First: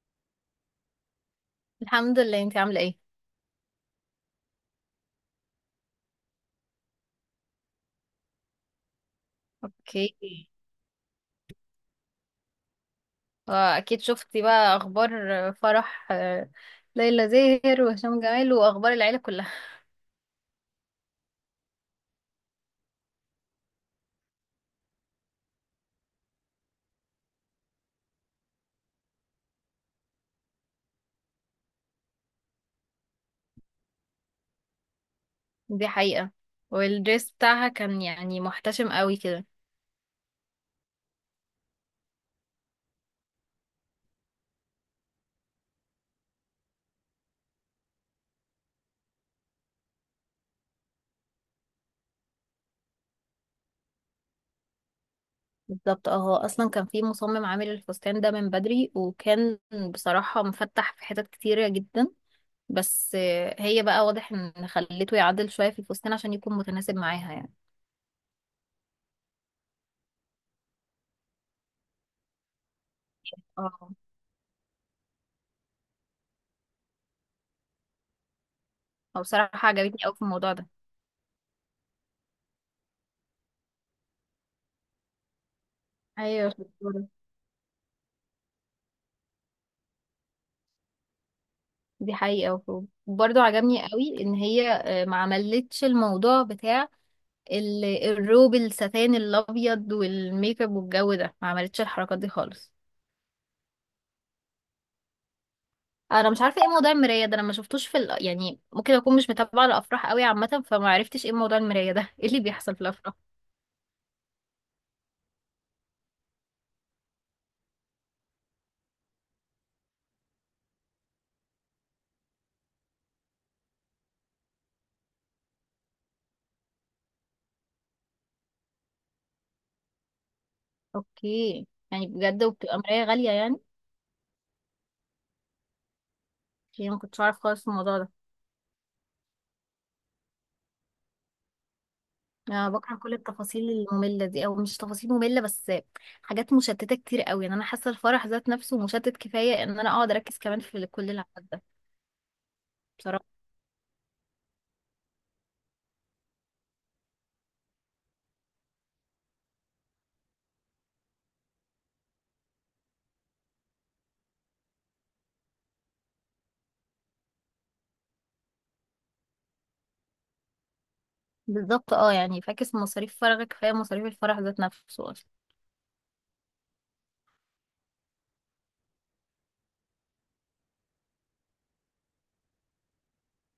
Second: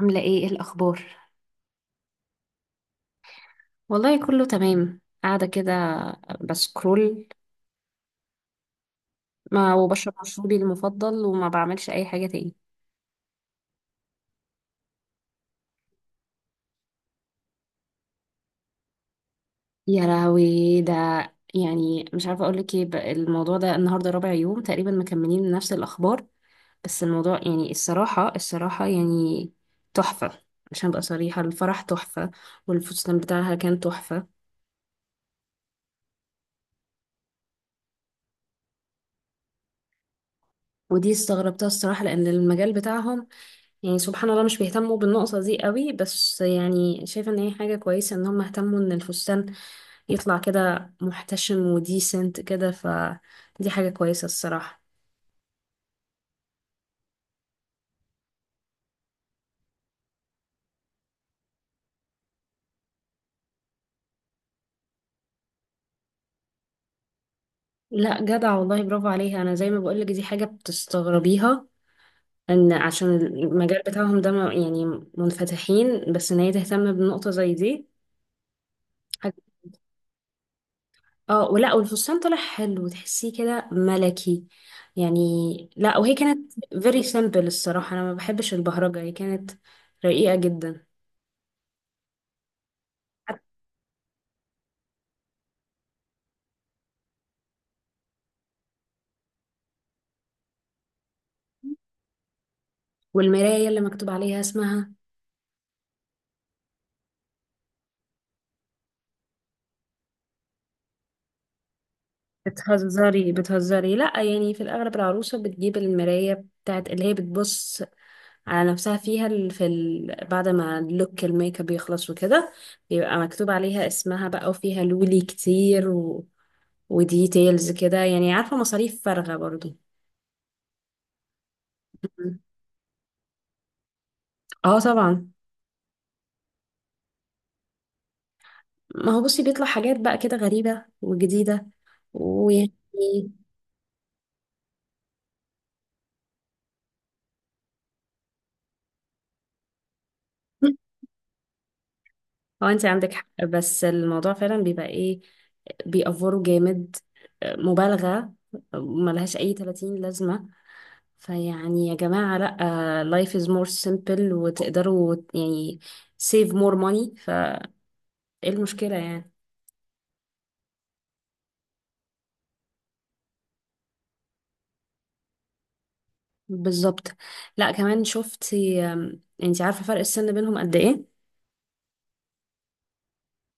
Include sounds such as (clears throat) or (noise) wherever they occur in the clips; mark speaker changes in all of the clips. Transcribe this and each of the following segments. Speaker 1: عاملة ايه الأخبار؟
Speaker 2: الحمد لله، انت عامله ايه؟
Speaker 1: والله كله تمام، قاعدة كده بسكرول. ما وبشرب
Speaker 2: اوكي.
Speaker 1: مشروبي المفضل وما بعملش أي حاجة تاني.
Speaker 2: واكيد شفتي بقى اخبار فرح ليلى زاهر وهشام جمال واخبار العيله كلها.
Speaker 1: يا لهوي، ده يعني مش عارفة أقولك ايه بقى. الموضوع ده النهاردة رابع يوم تقريبا مكملين نفس الأخبار. بس الموضوع يعني الصراحة يعني تحفة. عشان أبقى صريحة، الفرح تحفة والفستان بتاعها كان تحفة.
Speaker 2: (laughs) دي حقيقه. والدريس بتاعها كان يعني محتشم قوي كده.
Speaker 1: ودي استغربتها الصراحة، لأن المجال بتاعهم يعني سبحان الله مش بيهتموا بالنقطة دي قوي، بس يعني شايفة ان هي حاجة كويسة ان هم اهتموا ان الفستان يطلع كده محتشم وديسنت كده، فدي حاجة كويسة الصراحة.
Speaker 2: بالظبط اه، هو اصلا كان في مصمم عامل الفستان ده من بدري، وكان بصراحه مفتح في حتت كتيره جدا. بس هي بقى واضح ان خليته يعدل شويه في الفستان عشان يكون متناسب معاها يعني.
Speaker 1: لا جدع والله، برافو عليها. انا زي ما بقولك دي حاجة بتستغربيها، ان عشان المجال
Speaker 2: اه،
Speaker 1: بتاعهم ده يعني منفتحين، بس ان هي تهتم بنقطة زي دي.
Speaker 2: هو بصراحه عجبتني قوي في الموضوع ده.
Speaker 1: اه، ولا والفستان طلع حلو، تحسيه كده ملكي يعني. لا وهي
Speaker 2: ايوه،
Speaker 1: كانت very
Speaker 2: شطورة.
Speaker 1: simple الصراحة، انا ما بحبش البهرجة. هي كانت رقيقة جدا.
Speaker 2: دي حقيقة. وبرضه عجبني قوي ان هي ما عملتش الموضوع بتاع الروب الستان الابيض والميك اب والجو ده، ما عملتش الحركات دي خالص.
Speaker 1: والمراية اللي مكتوب عليها اسمها.
Speaker 2: انا مش عارفة ايه موضوع المراية ده. انا ما شفتوش في ال. يعني ممكن اكون مش متابعة الافراح قوي عامة، فما عرفتش ايه موضوع المراية ده. (laughs) ايه اللي بيحصل في الافراح؟
Speaker 1: بتهزري بتهزري، لا يعني في الاغلب العروسة بتجيب المراية بتاعت اللي هي بتبص على نفسها فيها، بعد ما اللوك الميك اب يخلص وكده بيبقى مكتوب عليها اسمها بقى، وفيها لولي كتير وديتيلز كده، يعني عارفة مصاريف فارغة برضو.
Speaker 2: اوكي، يعني بجد. وبتبقى مراية غالية يعني.
Speaker 1: اه طبعا.
Speaker 2: يعني ما كنتش عارف خالص الموضوع ده.
Speaker 1: ما هو بصي بيطلع حاجات بقى كده غريبة وجديدة،
Speaker 2: انا بكره كل
Speaker 1: ويعني (laughs)
Speaker 2: التفاصيل الممله دي، او مش تفاصيل ممله بس حاجات مشتته كتير قوي. يعني انا حاسه الفرح ذات نفسه مشتت كفايه ان انا اقعد اركز كمان في كل العدد ده.
Speaker 1: هو انت عندك
Speaker 2: بصراحه.
Speaker 1: حق، بس الموضوع فعلا بيبقى ايه، بيأفوروا جامد، مبالغة، ملهاش أي 30 لازمة. فيعني يا جماعة لأ، life is more simple وتقدروا يعني save more money. فايه المشكلة يعني؟
Speaker 2: بالظبط اه، يعني فاكس مصاريف فرحك، كفايه مصاريف الفرح ذات نفسه اصلا.
Speaker 1: بالظبط. لأ كمان شفتي، انتي عارفة فرق السن بينهم قد ايه؟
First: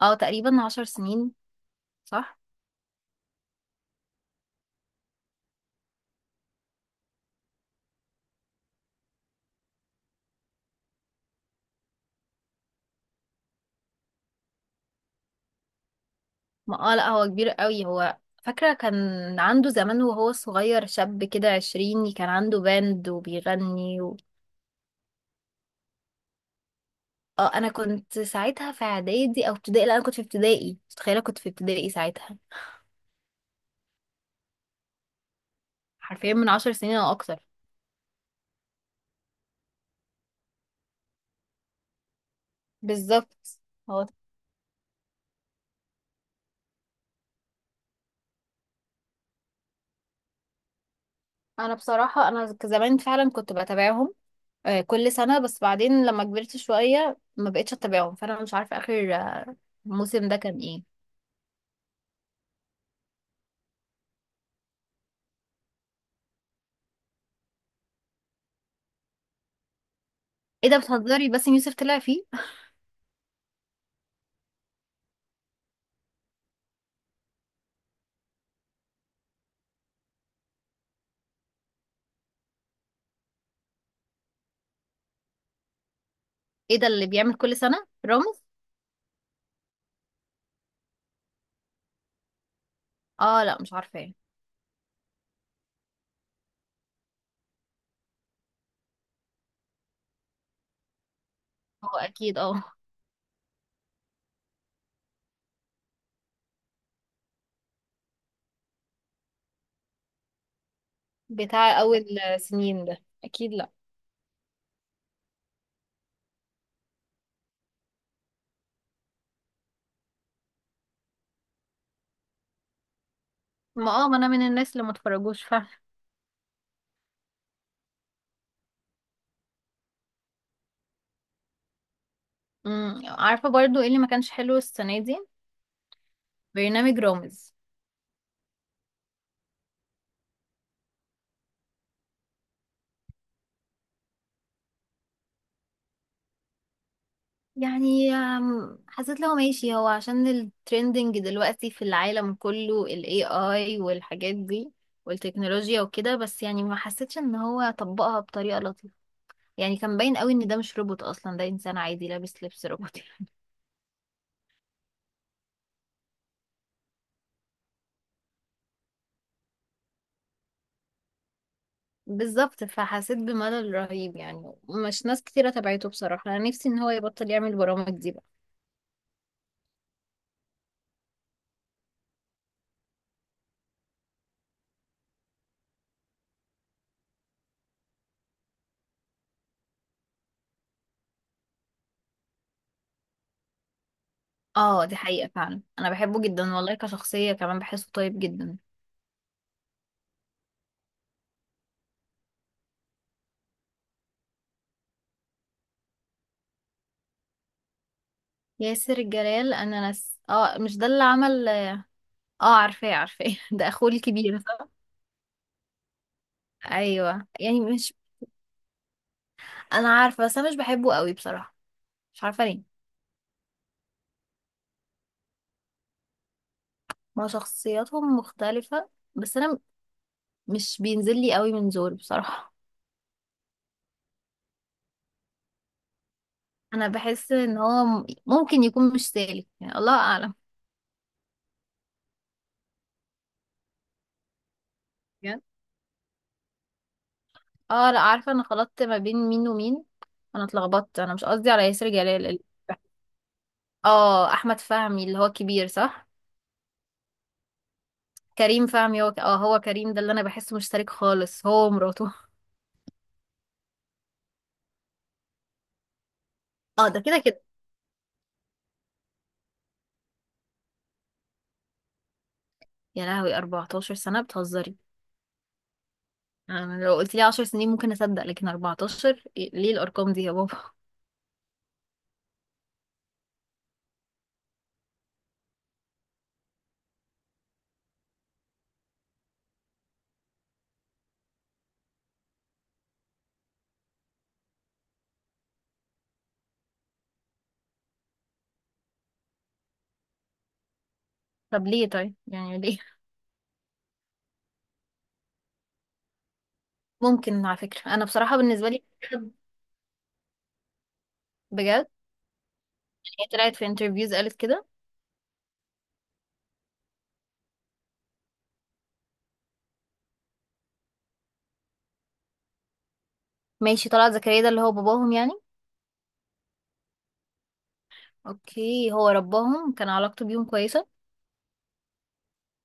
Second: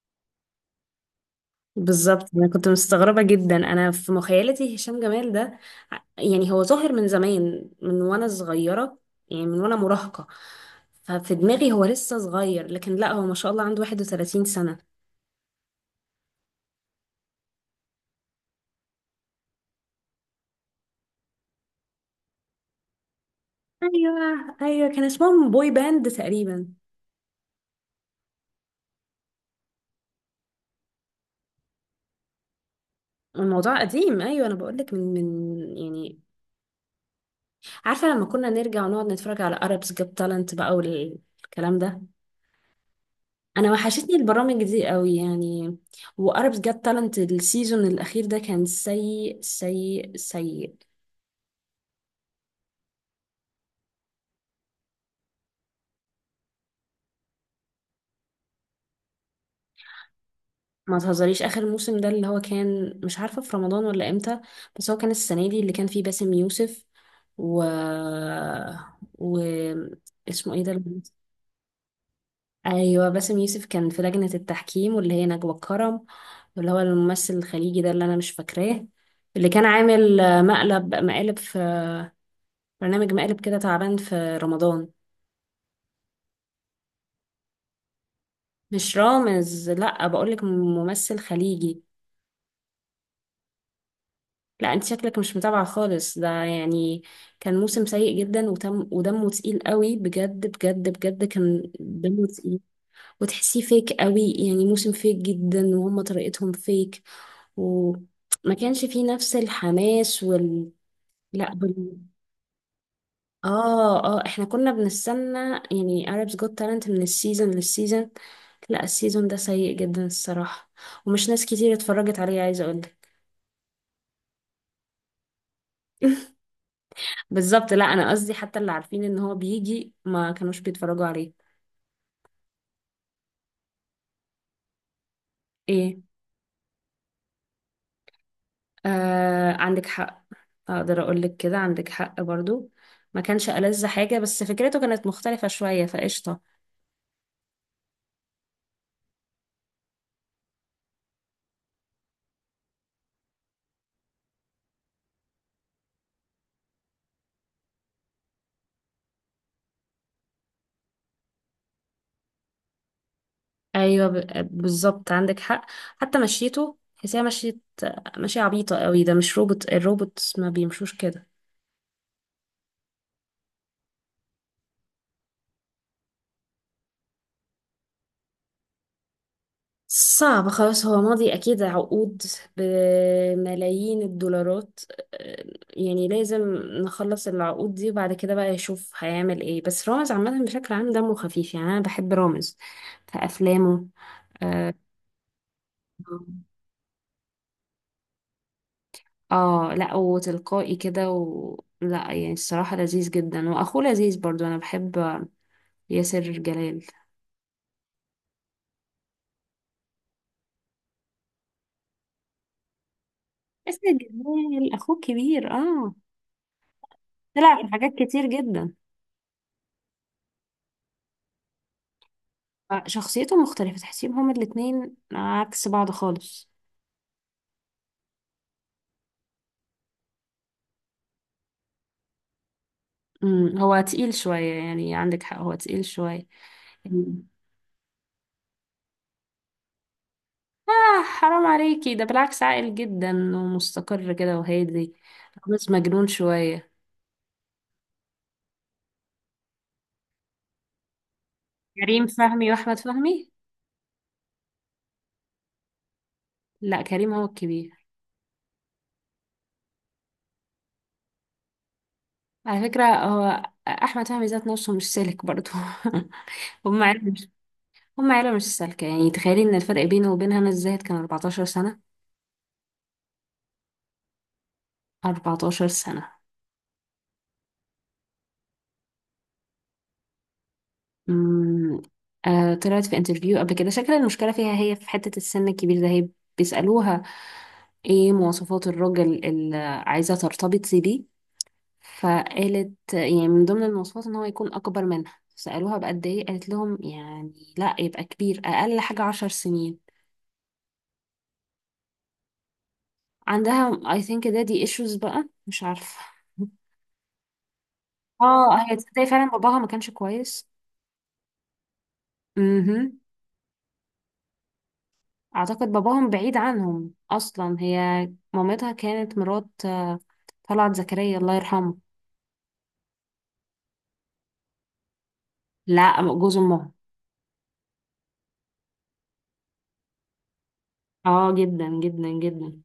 Speaker 2: اه، تقريبا 10 سنين.
Speaker 1: بالظبط،
Speaker 2: صح.
Speaker 1: انا كنت مستغربه جدا. انا في مخيلتي هشام جمال ده يعني هو ظاهر من زمان، من وانا صغيره يعني، من وانا مراهقه. ففي دماغي هو لسه صغير، لكن لا هو ما شاء الله عنده 31 سنه.
Speaker 2: ما اه، لا، هو كبير قوي هو. فاكره كان عنده زمان وهو صغير شاب كده عشريني، كان عنده باند وبيغني و.
Speaker 1: ايوه ايوه، كان اسمهم بوي باند تقريبا.
Speaker 2: اه، انا كنت ساعتها في اعدادي او ابتدائي. لا، انا كنت في ابتدائي، متخيله كنت في ابتدائي ساعتها.
Speaker 1: الموضوع قديم. ايوه انا بقول لك من يعني.
Speaker 2: حرفيا من 10 سنين او اكتر.
Speaker 1: عارفه لما كنا نرجع ونقعد نتفرج على Arabs Got Talent بقى والكلام ده.
Speaker 2: بالظبط.
Speaker 1: انا
Speaker 2: هو
Speaker 1: وحشتني البرامج دي قوي يعني. واربس جت تالنت، السيزون الاخير ده كان سيء سيء سيء.
Speaker 2: انا بصراحه انا زمان فعلا كنت بتابعهم كل سنه. بس بعدين لما كبرت شويه ما بقتش اتابعهم، فانا مش عارفه اخر الموسم ده كان ايه.
Speaker 1: ما تهزريش، اخر موسم ده اللي هو كان مش عارفه في رمضان ولا امتى، بس هو كان السنه دي اللي كان فيه باسم يوسف و و اسمه ايه
Speaker 2: ايه
Speaker 1: ده
Speaker 2: ده بتهزري، باسم يوسف طلع فيه؟
Speaker 1: ايوه باسم يوسف، كان في لجنه التحكيم واللي هي نجوى الكرم، واللي هو الممثل الخليجي ده اللي انا مش فاكراه، اللي كان عامل مقالب في برنامج مقالب كده تعبان في رمضان.
Speaker 2: (laughs) ايه ده اللي بيعمل كل سنه رامز؟
Speaker 1: مش رامز، لا بقولك ممثل خليجي.
Speaker 2: اه لا، مش عارفه ايه.
Speaker 1: لا انت شكلك مش متابعة خالص ده يعني. كان موسم سيء جدا، وتم، ودمه تقيل قوي بجد بجد بجد، كان
Speaker 2: هو
Speaker 1: دمه
Speaker 2: اكيد
Speaker 1: تقيل
Speaker 2: اه.
Speaker 1: وتحسيه فيك قوي يعني، موسم فيك جدا وهم طريقتهم فيك، وما كانش فيه نفس الحماس لا،
Speaker 2: بتاع اول سنين ده اكيد، لا.
Speaker 1: اه اه احنا كنا بنستنى يعني Arabs Got Talent من السيزون للسيزون. لا السيزون ده سيء جدا الصراحة، ومش ناس كتير اتفرجت عليه، عايزة اقولك.
Speaker 2: ما اه، ما انا من الناس اللي ما اتفرجوش فعلا.
Speaker 1: بالظبط، لا انا قصدي حتى اللي عارفين ان هو بيجي ما كانوش بيتفرجوا عليه.
Speaker 2: عارفه برضو ايه اللي ما كانش حلو السنه دي؟
Speaker 1: ايه؟
Speaker 2: برنامج رامز.
Speaker 1: آه، عندك حق. اقدر اقول لك كده، عندك حق برضو. ما كانش ألذ حاجة، بس فكرته كانت مختلفة شوية فقشطة.
Speaker 2: يعني حسيت لو ماشي هو عشان الترندنج دلوقتي في العالم كله ال AI والحاجات دي والتكنولوجيا وكده. بس يعني ما حسيتش ان هو طبقها بطريقة لطيفة. يعني كان باين قوي ان ده مش روبوت اصلا، ده انسان عادي لابس لبس روبوتي.
Speaker 1: ايوه، بالظبط عندك حق. حتى مشيته تحسيها مشي، مشي عبيطة قوي، ده مش روبوت، الروبوت ما بيمشوش كده.
Speaker 2: (laughs) بالظبط، فحسيت بملل رهيب. يعني مش ناس كتيرة تبعته بصراحة. انا نفسي ان هو يبطل يعمل برامج دي بقى.
Speaker 1: صعب خلاص، هو ماضي أكيد عقود بملايين الدولارات. آه، يعني لازم نخلص العقود دي، وبعد كده بقى يشوف هيعمل ايه. بس رامز عامة بشكل عام دمه خفيف يعني، أنا بحب رامز في أفلامه. اه.
Speaker 2: اه، دي حقيقة فعلا. انا بحبه جدا والله، كشخصية كمان بحسه طيب جدا.
Speaker 1: آه، لا وتلقائي كده لا يعني الصراحة لذيذ جدا، وأخوه لذيذ برضو. أنا بحب ياسر جلال.
Speaker 2: ياسر جلال؟ انا ناس اه، مش ده اللي عمل. اه، عارفاه عارفاه. (laughs) ده اخوه
Speaker 1: ياسر
Speaker 2: الكبير، صح؟
Speaker 1: جلال أخوه كبير، اه.
Speaker 2: ايوه، يعني
Speaker 1: طلع في حاجات
Speaker 2: مش
Speaker 1: كتير جدا.
Speaker 2: انا عارفه. بس انا مش بحبه قوي بصراحه. مش عارفه ليه.
Speaker 1: شخصيته مختلفة، تحسيهم هما الاتنين عكس بعض خالص.
Speaker 2: ما شخصياتهم مختلفه. بس انا مش بينزل لي قوي من زور بصراحه.
Speaker 1: هو تقيل شوية يعني، عندك حق، هو تقيل شوية.
Speaker 2: انا
Speaker 1: مم.
Speaker 2: بحس ان هو ممكن يكون مش سالك يعني. الله اعلم.
Speaker 1: آه، حرام عليكي، ده بالعكس عاقل جدا، ومستقر كده وهادي.
Speaker 2: بجد؟
Speaker 1: بس مجنون شوية.
Speaker 2: اه لا، عارفه. انا خلطت ما بين مين ومين. انا اتلخبطت. انا مش قصدي على ياسر
Speaker 1: كريم
Speaker 2: جلال
Speaker 1: فهمي وأحمد
Speaker 2: (laughs)
Speaker 1: فهمي.
Speaker 2: اه، احمد فهمي اللي هو كبير، صح؟
Speaker 1: لا كريم هو الكبير.
Speaker 2: كريم فهمي هو اه، هو كريم ده اللي انا بحسه مش سالك خالص، هو ومراته.
Speaker 1: على فكرة هو أحمد فهمي ذات نفسه مش سالك برضه. (laughs) هم
Speaker 2: اه، ده
Speaker 1: عيلة
Speaker 2: كده
Speaker 1: مش
Speaker 2: كده.
Speaker 1: هم عيلة مش سالكة. يعني تخيلي إن الفرق بينه وبينها أنا الزاهد كان 14 سنة،
Speaker 2: يا لهوي، 14 سنة، بتهزري؟
Speaker 1: 14 سنة.
Speaker 2: انا لو قلت لي 10 سنين ممكن اصدق، لكن 14 ليه الارقام دي يا بابا؟ (laughs)
Speaker 1: مم. آه، طلعت في انترفيو قبل كده، شكل المشكلة فيها هي في حتة السن الكبير ده. هي بيسألوها ايه مواصفات الراجل اللي عايزة ترتبط بيه، فقالت يعني من ضمن المواصفات ان هو يكون اكبر منها. سألوها بقد ايه، قالت لهم يعني لا، يبقى كبير اقل حاجة 10 سنين.
Speaker 2: طب ليه طيب يعني، ليه
Speaker 1: عندها I think دي issues بقى، مش عارفة.
Speaker 2: ممكن؟ على فكرة، انا بصراحة
Speaker 1: اه. (laughs)
Speaker 2: بالنسبة
Speaker 1: هي
Speaker 2: لي.
Speaker 1: تصدقي فعلا باباها ما كانش كويس.
Speaker 2: بجد.
Speaker 1: مهم.
Speaker 2: هي طلعت في انترفيوز قالت كده.
Speaker 1: اعتقد باباهم بعيد عنهم اصلا. هي مامتها كانت مرات طلعت زكريا الله يرحمه.
Speaker 2: ماشي. طلعت زكريا ده اللي هو باباهم يعني؟
Speaker 1: لا جوز امها.
Speaker 2: اوكي، هو رباهم كان علاقته بيهم كويسة.
Speaker 1: اه جدا جدا جدا.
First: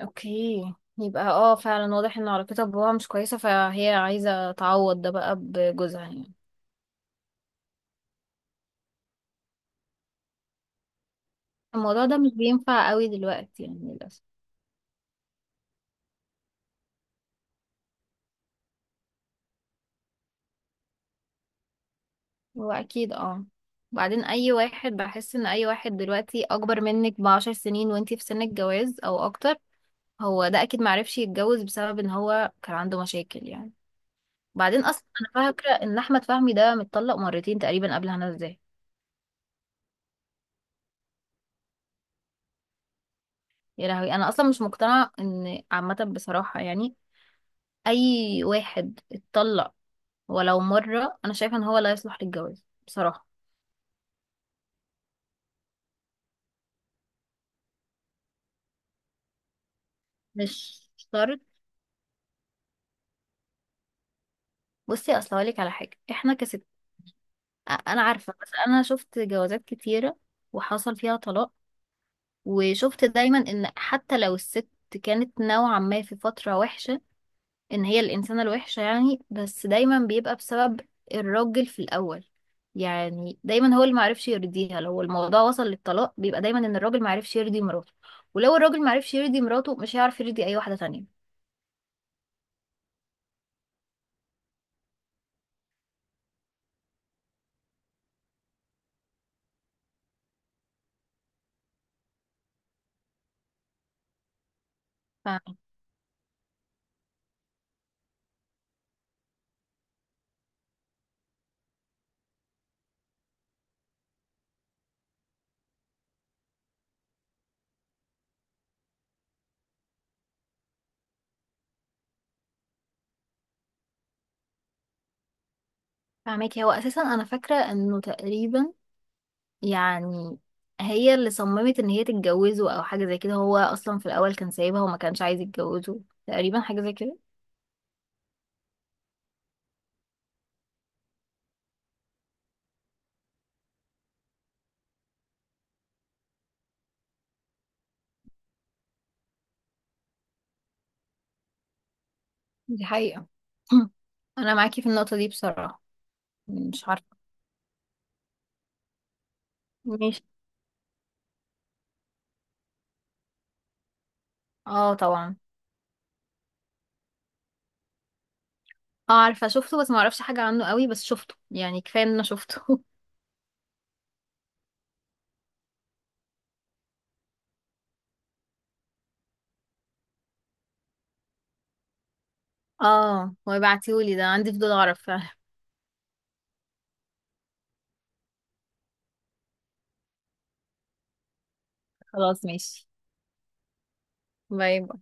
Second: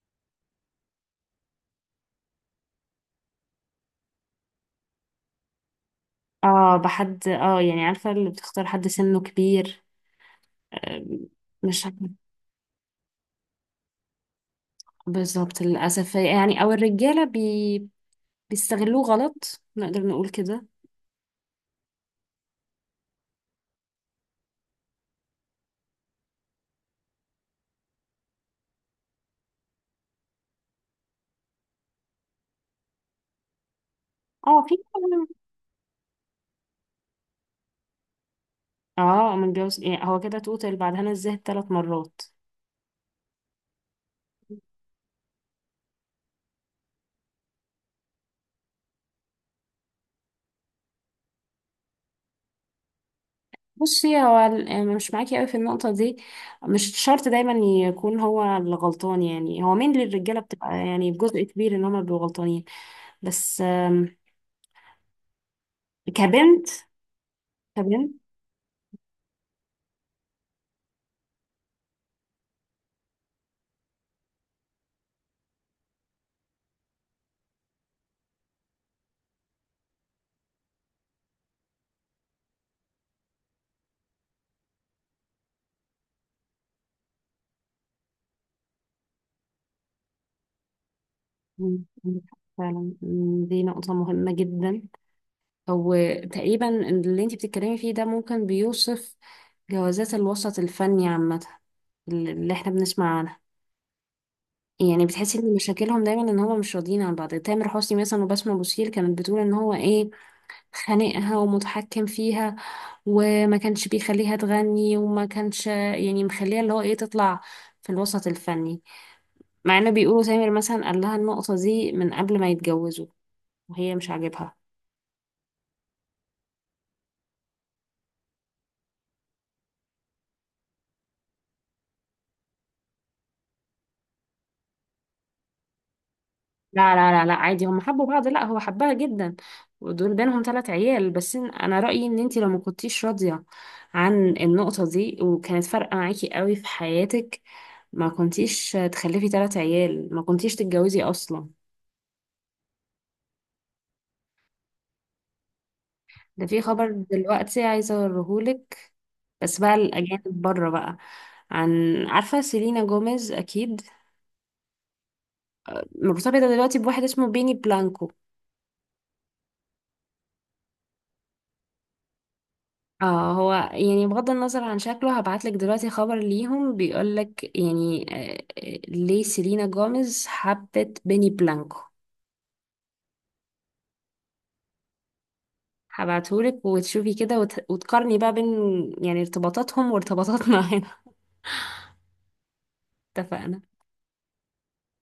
Speaker 2: اوكي. يبقى اه، فعلا واضح ان علاقتها بباباها مش كويسة، فهي عايزة تعوض ده بقى بجوزها يعني.
Speaker 1: اه، بحد يعني عارفه اللي بتختار حد سنه كبير، آه، مش
Speaker 2: الموضوع
Speaker 1: عارفة.
Speaker 2: ده مش بينفع قوي دلوقتي يعني للأسف.
Speaker 1: بالظبط للاسف يعني، او الرجاله بيستغلوه غلط، نقدر نقول كده.
Speaker 2: هو اكيد اه. بعدين اي واحد بحس ان اي واحد دلوقتي اكبر منك بـ10 سنين وانتي في سن الجواز او اكتر، هو ده اكيد معرفش يتجوز بسبب ان هو كان عنده مشاكل يعني.
Speaker 1: اه، في.
Speaker 2: بعدين اصلا انا فاكره ان احمد فهمي ده متطلق مرتين تقريبا قبل هنا، ازاي؟
Speaker 1: اه، من جوز يعني، هو كده توتال بعد هنا الزاهد ثلاث مرات.
Speaker 2: يا لهوي، انا اصلا مش مقتنعه ان عامه بصراحه يعني. اي واحد اتطلق ولو مره، انا شايفه ان هو لا يصلح للجواز بصراحه.
Speaker 1: بصي هو يعني مش معاكي قوي في النقطة دي. مش شرط دايما يكون هو اللي غلطان. يعني هو مين للرجالة بتبقى
Speaker 2: مش
Speaker 1: يعني
Speaker 2: شرط.
Speaker 1: بجزء كبير ان هما بيبقوا غلطانين. بس
Speaker 2: بصي، اصل هقولك على حاجه. احنا كست.
Speaker 1: كبنت.
Speaker 2: انا
Speaker 1: كبنت.
Speaker 2: عارفه، بس انا شفت جوازات كتيره وحصل فيها طلاق، وشفت دايما ان حتى لو الست كانت نوعا ما في فتره وحشه، ان هي الانسانه الوحشه يعني، بس دايما بيبقى بسبب الراجل في الاول. يعني دايما هو اللي معرفش يرضيها. لو الموضوع وصل للطلاق، بيبقى دايما ان الراجل معرفش يرضي مراته. ولو الراجل معرفش يرضي مراته، مش هيعرف يرضي اي واحده تانية.
Speaker 1: مم، عندك حق فعلا. مم، دي نقطة مهمة جدا. وتقريبا اللي انتي بتتكلمي فيه ده ممكن بيوصف جوازات الوسط الفني عامة، اللي احنا بنسمع عنها. يعني بتحسي ان مشاكلهم دايما ان هما مش راضيين عن بعض. تامر حسني مثلا وبسمة بوسيل كانت بتقول ان هو ايه خانقها ومتحكم فيها، وما كانش بيخليها تغني وما كانش يعني مخليها اللي هو ايه تطلع في الوسط الفني، مع انه بيقولوا سامر مثلا قال لها النقطة دي من قبل ما يتجوزوا وهي مش عاجبها.
Speaker 2: فاهمك. هو اساسا انا فاكره انه تقريبا يعني هي اللي صممت ان هي تتجوزه او حاجة زي كده. هو اصلا في الاول كان سايبها وما كانش عايز يتجوزه، تقريبا حاجة زي
Speaker 1: لا لا
Speaker 2: كده.
Speaker 1: لا لا، عادي هم حبوا بعض، لا هو حبها جدا، ودول بينهم ثلاث عيال. بس انا رأيي ان انتي لو ما كنتيش راضية عن النقطة دي وكانت فارقة معاكي قوي في حياتك، ما كنتيش تخلفي ثلاث عيال، ما كنتيش تتجوزي اصلا.
Speaker 2: دي حقيقة. (clears throat) انا معاكي في النقطة دي بصراحة.
Speaker 1: ده في
Speaker 2: مش
Speaker 1: خبر
Speaker 2: عارفة.
Speaker 1: دلوقتي عايزة أوريهولك، بس بقى
Speaker 2: ماشي.
Speaker 1: الأجانب بره بقى. عارفة سيلينا جوميز أكيد
Speaker 2: اه طبعا.
Speaker 1: مرتبطة دلوقتي بواحد اسمه بيني بلانكو.
Speaker 2: اه، عارفة شفته بس ما اعرفش حاجة عنه قوي، بس شفته. يعني كفاية ان انا شفته. (laughs)
Speaker 1: اه هو يعني بغض النظر عن شكله، هبعتلك دلوقتي خبر ليهم بيقولك يعني، ليه سيلينا جوميز حبت بيني بلانكو.
Speaker 2: اه، هو يبعتيهولي ده. عندي فضول اعرف فعلا.
Speaker 1: هبعتهولك وتشوفي كده وتقارني بقى بين يعني ارتباطاتهم وارتباطاتنا. (laughs) هنا
Speaker 2: (laughs) خلاص ماشي.
Speaker 1: اتفقنا.
Speaker 2: باي.